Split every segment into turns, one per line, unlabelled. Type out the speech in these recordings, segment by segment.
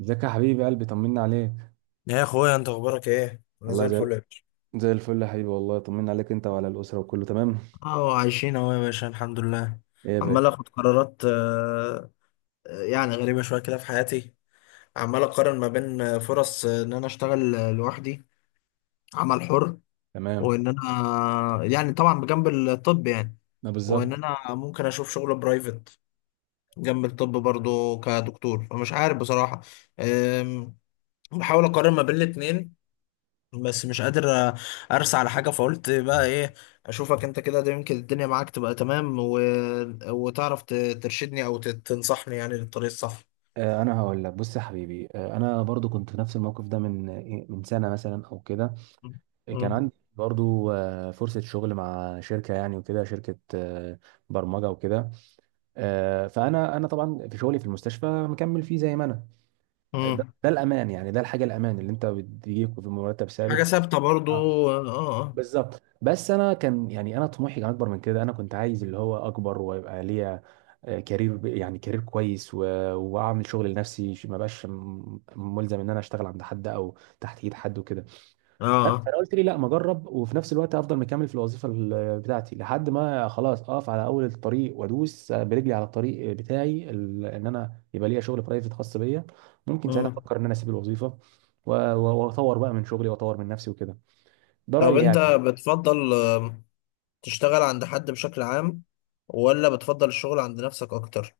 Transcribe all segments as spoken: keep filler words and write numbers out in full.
ازيك يا حبيبي، قلبي طمنا عليك.
يا اخويا انت اخبارك ايه؟ انا
والله
زي
زي
الفل يا باشا.
زي الفل يا حبيبي، والله طمنا عليك انت وعلى الاسره، وكله تمام.
اه، عايشين اهو يا باشا، الحمد لله.
ايه يا
عمال
باشا؟
اخد قرارات، آه، آه، يعني غريبة شوية كده في حياتي. عمال اقارن ما بين آه، فرص آه، ان انا اشتغل آه، لوحدي، عمل حر،
تمام.
وان انا آه، يعني طبعا بجنب الطب يعني.
ما
وان
بالظبط.
انا ممكن اشوف شغل برايفت جنب الطب برضو كدكتور، فمش عارف بصراحة. آم، بحاول اقارن ما بين الاتنين، بس مش قادر آه، ارسى على حاجه. فقلت بقى ايه، اشوفك انت كده، ده يمكن الدنيا معاك تبقى تمام و... وتعرف ت- ترشدني او ت- تنصحني يعني للطريق الصح.
آه انا هقول لك، بص يا حبيبي، آه انا برضو كنت في نفس الموقف ده من آه، من سنه مثلا او كده. آه، كان
مم.
عندي برضو آه فرصه شغل مع شركه، يعني وكده، شركه آه برمجه وكده. آه فانا انا طبعا في شغلي في المستشفى مكمل فيه زي ما انا. آه، ده,
مم.
ده الامان، يعني ده الحاجه الامان اللي انت بتجيك في مرتب ثابت.
حاجه ثابته برضو. اه.
بالظبط، بس انا كان يعني انا طموحي كان اكبر من كده، انا كنت عايز اللي هو اكبر ويبقى ليا آه، كارير، ب- يعني كارير كويس، و... واعمل شغل لنفسي، ما بقاش م- ملزم ان انا اشتغل عند حد او تحت ايد حد وكده.
اه. اه.
فانا قلت لي لا، ما اجرب، وفي نفس الوقت افضل مكمل في الوظيفه ال- بتاعتي لحد ما خلاص اقف على اول الطريق وادوس آه، برجلي على الطريق بتاعي ال- ان انا يبقى ليا شغل برايفت خاص بيا. ممكن ساعتها
مم.
افكر ان انا اسيب الوظيفه و- و- واطور بقى من شغلي واطور من نفسي وكده. ده
طب
رايي
انت
يعني.
بتفضل آه، تشتغل عند حد بشكل عام، ولا بتفضل الشغل عند نفسك اكتر؟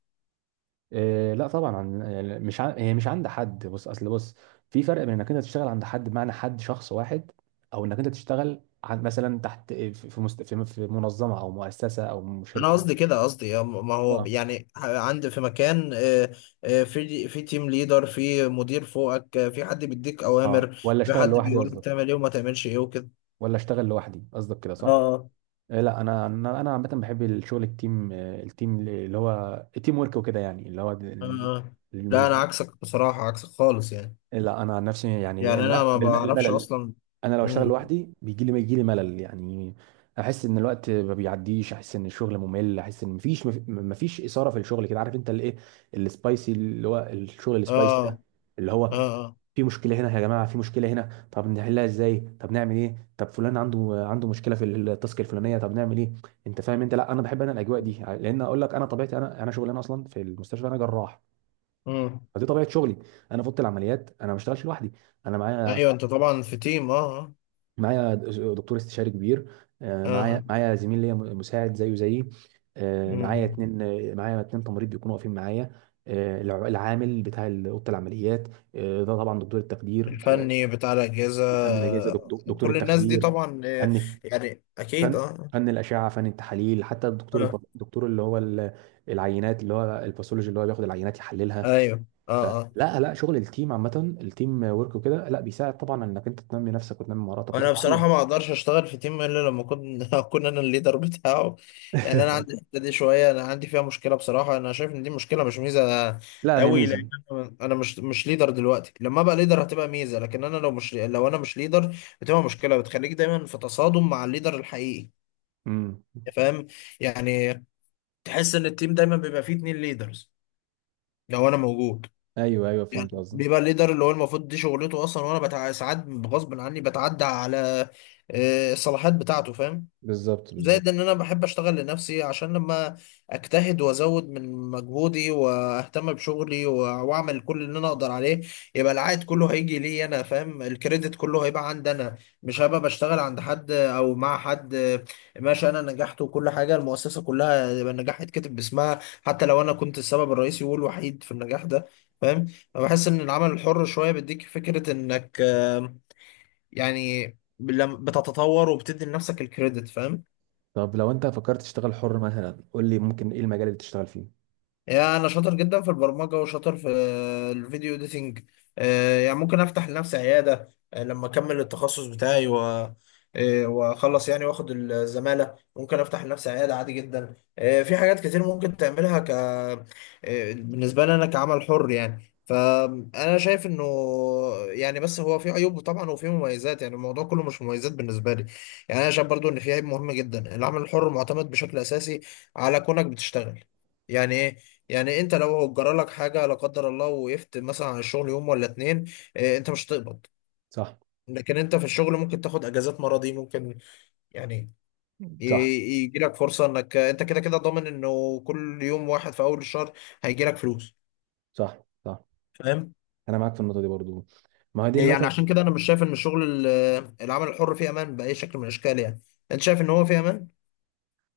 إيه لا طبعا، عن يعني مش عن، هي مش عند حد، بص اصل بص، في فرق بين انك انت تشتغل عند حد بمعنى حد شخص واحد، او انك انت تشتغل عن مثلا تحت في في مست، في في منظمه او مؤسسه او
انا
شركه.
قصدي كده، قصدي آه، ما هو
اه،
يعني عندي في مكان، آه، آه، في في تيم ليدر، في مدير فوقك، آه، في حد بيديك
اه،
اوامر،
ولا
في
اشتغل
حد
لوحدي
بيقول لك
قصدك،
تعمل ايه وما تعملش ايه وكده.
ولا اشتغل لوحدي قصدك كده، صح؟
اه.
إيه لا، انا انا انا عامه بحب الشغل التيم، آه، التيم اللي هو التيم ورك وكده، يعني اللي هو د-
آه. آه.
اللي
لا،
مش،
انا عكسك بصراحة، عكسك خالص يعني.
لا انا عن نفسي يعني
يعني
الم...
انا ما
بالم...
بعرفش
الملل.
اصلا.
انا لو اشتغل
مم.
لوحدي بيجي لي يجي لي ملل يعني. احس ان الوقت ما بيعديش، احس ان الشغل ممل، احس ان مفيش مفيش اثاره في الشغل، كده عارف انت الايه، السبايسي اللي هو الشغل السبايسي ده،
اه.
اللي
اه.
هو،
اه.
في مشكله هنا يا جماعه، في مشكله هنا، طب نحلها ازاي؟ طب نعمل ايه؟ طب فلان عنده عنده مشكله في التاسك الفلانيه، طب نعمل ايه؟ انت فاهم؟ انت، لا انا بحب انا الاجواء دي، لان اقول لك انا طبيعتي، انا انا شغلانه اصلا في المستشفى، انا جراح.
مم.
فدي طبيعه شغلي. انا في اوضه العمليات انا ما بشتغلش لوحدي. انا معايا،
ايوه، انت طبعا في تيم، اه.
معايا دكتور استشاري كبير. آه،
اه. آه.
معايا
آه.
معايا زميل ليا مساعد زيه زيي. آه، معايا
مم.
اتنين آه، معايا اتنين تمريض بيكونوا واقفين معايا. آه، الع- العامل بتاع ال- اوضه العمليات. آه، ده طبعا دكتور التخدير. آه،
الفني بتاع الاجهزة.
الفن الاجهزه
آه،
دك- دك- دكتور
كل الناس دي
التخدير.
طبعا، آه،
فن
يعني اكيد.
فن
اه.
فن الاشعه، فن التحاليل، حتى الدكتور
آه.
الب- الدكتور اللي هو ال- العينات، اللي هو الباثولوجي اللي هو بياخد العينات يحللها.
ايوه. اه. اه.
فلا، لا شغل التيم عامه، التيم ورك وكده، لا بيساعد طبعا انك انت تنمي نفسك وتنمي مهاراتك
انا
وتتعلم.
بصراحه ما اقدرش اشتغل في تيم الا لما اكون اكون انا الليدر بتاعه. يعني انا عندي الحته دي شويه، انا عندي فيها مشكله بصراحه. انا شايف ان دي مشكله مش ميزه
لا، هي
قوي، لان
ميزه.
انا أنا مش مش ليدر دلوقتي. لما ابقى ليدر هتبقى ميزه، لكن انا لو مش لو انا مش ليدر بتبقى مشكله، بتخليك دايما في تصادم مع الليدر الحقيقي،
امم.
فاهم؟ يعني تحس ان التيم دايما بيبقى فيه اتنين ليدرز لو انا موجود.
ايوه، ايوه،
يعني
فهمت قصدك.
بيبقى الليدر اللي هو المفروض دي شغلته اصلا، وانا بتع... ساعات غصب عني بتعدى على آه، الصلاحيات بتاعته، فاهم؟
بالظبط، بالظبط.
زائد ان انا بحب اشتغل لنفسي، عشان لما اجتهد وازود من مجهودي واهتم بشغلي و- واعمل كل اللي انا اقدر عليه، يبقى العائد كله هيجي لي انا، فاهم؟ الكريدت كله هيبقى عندي انا، مش هبقى بشتغل عند حد او مع حد. ماشي انا نجحت وكل حاجه، المؤسسه كلها يبقى النجاح يتكتب باسمها، حتى لو انا كنت السبب الرئيسي والوحيد في النجاح ده، فاهم؟ فبحس ان العمل الحر شويه بيديك فكره انك آه، يعني لم- بتتطور وبتدي لنفسك الكريدت، فاهم؟
طب لو انت فكرت تشتغل حر مثلا، قول لي ممكن ايه المجال اللي تشتغل فيه؟
يعني انا شاطر جدا في البرمجه، وشاطر في آه، الفيديو اديتنج. يعني ممكن افتح لنفسي عياده آه، لما اكمل التخصص بتاعي و آه، واخلص يعني واخد الزماله. ممكن افتح لنفسي عياده عادي جدا. آه، في حاجات كتير ممكن تعملها ك آه، بالنسبه لي انا كعمل حر يعني. فانا شايف انه يعني بس هو في عيوب طبعا وفي مميزات، يعني الموضوع كله مش مميزات بالنسبه لي. يعني انا شايف برضو ان في عيب مهم جدا. العمل الحر معتمد بشكل اساسي على كونك بتشتغل. يعني ايه؟ يعني انت لو جرى لك حاجه لا قدر الله، وقفت مثلا عن الشغل يوم ولا اتنين، اه، انت مش هتقبض.
صح.
لكن انت في الشغل ممكن تاخد اجازات مرضي، ممكن يعني
مم. صح.
يجي لك فرصه انك انت كده كده ضامن انه كل يوم واحد في اول الشهر هيجي لك فلوس،
صح. صح.
فاهم؟
انا معاك في النقطه دي برضو. ما هي دي
يعني
النقطه.
عشان كده انا مش شايف ان الشغل ال- العمل الحر فيه امان باي شكل من الاشكال يعني. انت شايف ان هو فيه امان؟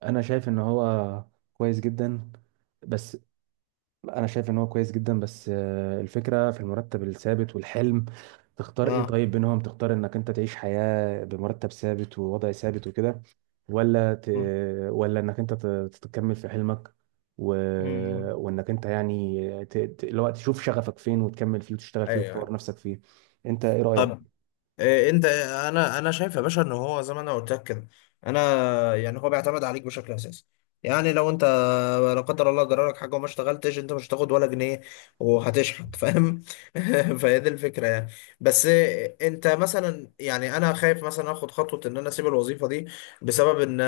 انا شايف ان هو كويس جدا، بس، لا، انا شايف ان هو كويس جدا، بس آه، الفكره في المرتب الثابت والحلم. تختار ايه
اه.
طيب بينهم؟ تختار انك انت تعيش حياه بمرتب ثابت ووضع ثابت وكده، ولا ت...
م-
ولا انك انت ت- تتكمل في حلمك، و...
م- م.
وانك انت يعني ت... ت... لو تشوف شغفك فين وتكمل فيه وتشتغل فيه
ايوه. أيوة.
وتطور نفسك فيه. انت ايه رايك؟
طب، إيه؟ انت، انا، انا شايف يا باشا ان هو زي ما انا قلت لك كده. انا يعني هو بيعتمد عليك بشكل اساسي. يعني لو انت لا قدر الله جرى لك حاجه وما اشتغلتش، انت مش هتاخد ولا جنيه وهتشحت، فاهم؟ فهي دي الفكره يعني. بس انت مثلا، يعني انا خايف مثلا اخد خطوه ان انا اسيب الوظيفه دي، بسبب ان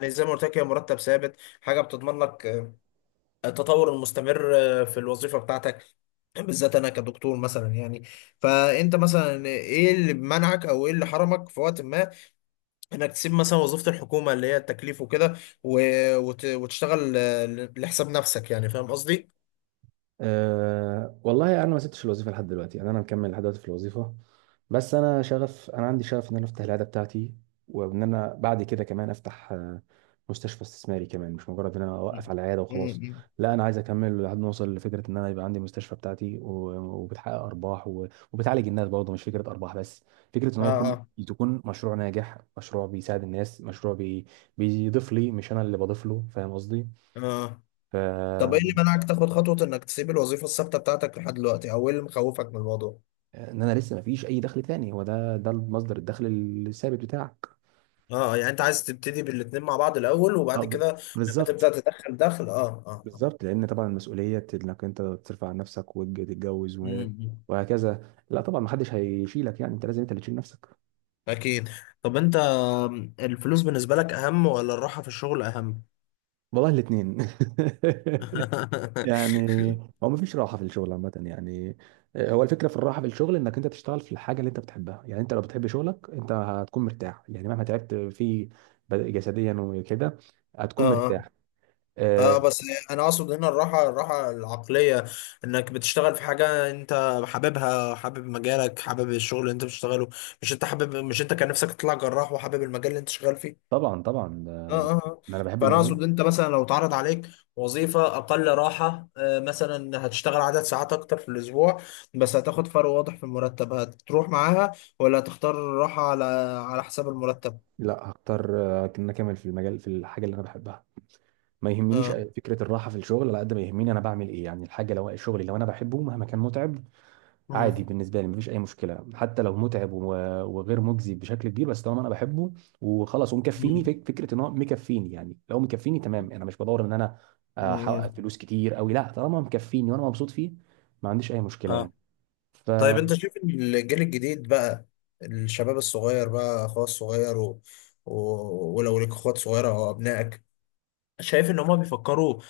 يعني زي ما قلت لك، هي مرتب ثابت، حاجه بتضمن لك التطور المستمر في الوظيفة بتاعتك، بالذات انا كدكتور مثلا يعني. فانت مثلا ايه اللي منعك او ايه اللي حرمك في وقت ما انك تسيب مثلا وظيفة الحكومة اللي هي التكليف وكده، و- وت- وتشتغل ل- لحساب نفسك؟ يعني فاهم قصدي؟
أه والله، انا ما سبتش الوظيفه لحد دلوقتي، يعني انا مكمل لحد دلوقتي في الوظيفه. بس انا شغف، انا عندي شغف ان انا افتح العياده بتاعتي، وان انا بعد كده كمان افتح آه، مستشفى استثماري كمان، مش مجرد ان انا اوقف
مم.
على العياده وخلاص.
مم.
لا، انا عايز اكمل لحد ما اوصل لفكره ان انا يبقى عندي مستشفى بتاعتي، و- وبتحقق ارباح، و- وبتعالج الناس برضه، مش فكره ارباح بس، فكره ان
اه.
هو يكون،
اه.
تكون مشروع ناجح، مشروع بيساعد الناس، مشروع بي... بيضيف لي، مش انا اللي بضيف له، فاهم قصدي؟
اه.
ف
طب ايه اللي منعك تاخد خطوة انك تسيب الوظيفة الثابتة بتاعتك لحد دلوقتي، او ايه اللي مخوفك من الموضوع؟
ان انا لسه ما فيش اي دخل تاني، هو ده ده مصدر الدخل الثابت بتاعك.
اه، يعني انت عايز تبتدي بالاتنين مع بعض الاول
اه،
وبعد
ب-
كده لما
بالظبط.
تبدأ تدخل دخل، اه. اه. آه.
بالظبط لان طبعا المسؤوليه انك انت ترفع عن نفسك وتتجوز، و...
مم.
وهكذا، لا طبعا ما حدش هيشيلك يعني، انت لازم انت اللي تشيل نفسك.
أكيد. طب أنت، الفلوس بالنسبة لك أهم ولا الراحة في الشغل أهم؟
والله الاثنين. يعني، هو ما فيش راحه في الشغل عامه يعني. آه، هو الفكره في الراحه في الشغل انك انت تشتغل في الحاجه اللي انت بتحبها، يعني انت لو بتحب شغلك انت هتكون مرتاح يعني مهما تعبت فيه جسديا وكده، هتكون
اه.
مرتاح. آه،
اه بس انا اقصد هنا الراحه، الراحه العقليه، انك بتشتغل في حاجه انت حاببها، حابب مجالك، حابب الشغل اللي انت بتشتغله. مش انت حابب، مش انت كان نفسك تطلع جراح وحابب المجال اللي انت شغال.
طبعا، طبعا، آه،
اه. اه. آه.
ان انا بحب
فانا
المجال.
اقصد انت مثلا لو اتعرض عليك وظيفه اقل راحه، آه، مثلا هتشتغل عدد ساعات اكتر في الاسبوع، بس هتاخد فرق واضح في المرتب، هتروح معاها ولا هتختار الراحه على على حساب المرتب؟
لا هختار آه، ان أنا اكمل في المجال في الحاجه اللي انا بحبها. ما يهمنيش
اه.
فكره الراحه في الشغل على قد ما يهمني انا بعمل ايه، يعني الحاجه لو الشغل لو انا بحبه مهما كان متعب،
مم.
عادي بالنسبه لي، مفيش اي مشكله حتى لو متعب و- وغير مجزي بشكل كبير، بس طالما انا بحبه وخلاص ومكفيني،
مم.
فك- فكره ان هو مكفيني يعني، لو مكفيني تمام انا مش بدور ان انا آه، احقق
مم.
فلوس كتير قوي، لا طالما مكفيني وانا مبسوط فيه، ما عنديش اي مشكله
اه.
يعني. ف
طيب انت شايف ان الجيل الجديد بقى، الشباب الصغير بقى، اخويا الصغير و... و... ولو ليك اخوات صغيره او ابنائك، شايف ان هما بيفكروا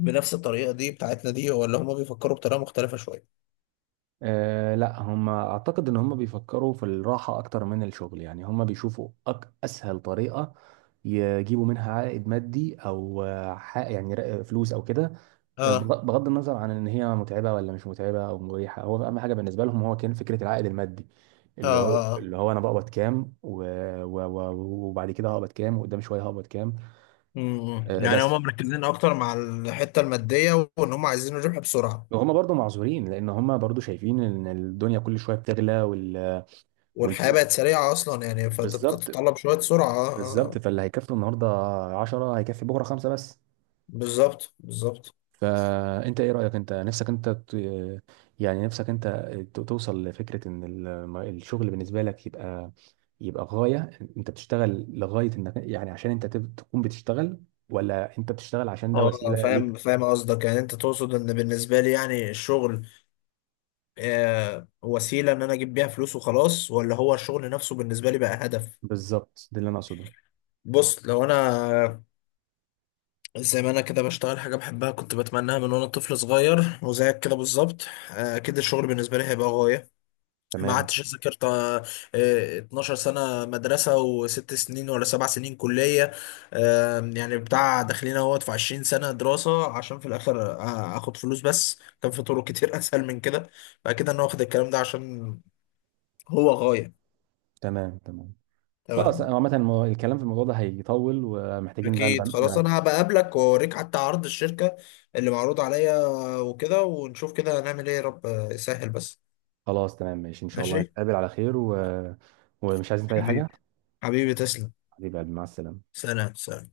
بنفس الطريقه دي بتاعتنا دي، ولا هما بيفكروا بطريقه مختلفه شويه؟
أه لا، هم اعتقد ان هم بيفكروا في الراحة اكتر من الشغل، يعني هم بيشوفوا أك اسهل طريقة يجيبوا منها عائد مادي، او آه، ح- يعني ر- فلوس او كده. آه،
اه.
بغ- بغض النظر عن ان هي متعبة ولا مش متعبة او مريحة، هو اهم حاجة بالنسبة لهم هو كان فكرة العائد المادي،
اه.
اللي هو
اه.
اللي هو انا بقبض كام، و... و... و... وبعد كده هقبض كام، وقدام شوية هقبض كام.
امم.
أه
يعني هم
بس،
مركزين اكتر مع الحته الماديه، وان هم عايزين الربح بسرعه،
وهم برضو معذورين لان هم برضو شايفين ان الدنيا كل شوية بتغلى وال...
والحياه
والفلوس.
بقت سريعه اصلا يعني، فانت
بالظبط،
بتتطلب شويه سرعه. اه.
بالظبط،
اه.
فاللي هيكفي النهارده عشرة هيكفي بكره خمسة بس.
بالظبط، بالظبط.
فانت ايه رأيك؟ انت نفسك انت ت- يعني نفسك انت ت- توصل لفكرة ان الم- الشغل بالنسبة لك يبقى، يبقى غاية. انت بتشتغل لغاية انك، يعني عشان انت تب- تكون بتشتغل، ولا انت بتشتغل عشان ده
اه،
وسيلة
فاهم،
ليك؟
فاهم قصدك. يعني انت تقصد ان بالنسبه لي يعني الشغل آه وسيله ان انا اجيب بيها فلوس وخلاص، ولا هو الشغل نفسه بالنسبه لي بقى هدف؟
بالظبط، ده اللي انا اقصده.
بص، لو انا زي ما انا كده بشتغل حاجه بحبها، كنت بتمناها من وانا طفل صغير، وزيك كده بالظبط، آه، اكيد الشغل بالنسبه لي هيبقى غايه. ما
تمام،
عدتش ذاكرت آه، 12 سنة مدرسة وست سنين ولا سبع سنين كلية، آم، يعني بتاع داخلين اهوت في عشرين سنة دراسة عشان في الآخر آ- آخد فلوس. بس كان في طرق كتير أسهل من كده. فأكيد أنا واخد الكلام ده عشان هو غاية.
تمام. تمام. خلاص،
تمام.
أنا عامة المو- الكلام في الموضوع ده هيطول ومحتاجين بقى نبقى-
أكيد، خلاص. أنا
نبقى-
هبقابلك وأوريك حتى عرض الشركة اللي معروض عليا وكده، ونشوف كده هنعمل إيه. يا رب آه، يسهل بس.
خلاص، تمام، ماشي، ان شاء الله
ماشي.
نتقابل على خير، و... ومش عايزين أنت اي
حبيبي،
حاجة.
حبيبي، تسلم.
حبيب قلبي، مع السلامة.
سلام، سلام.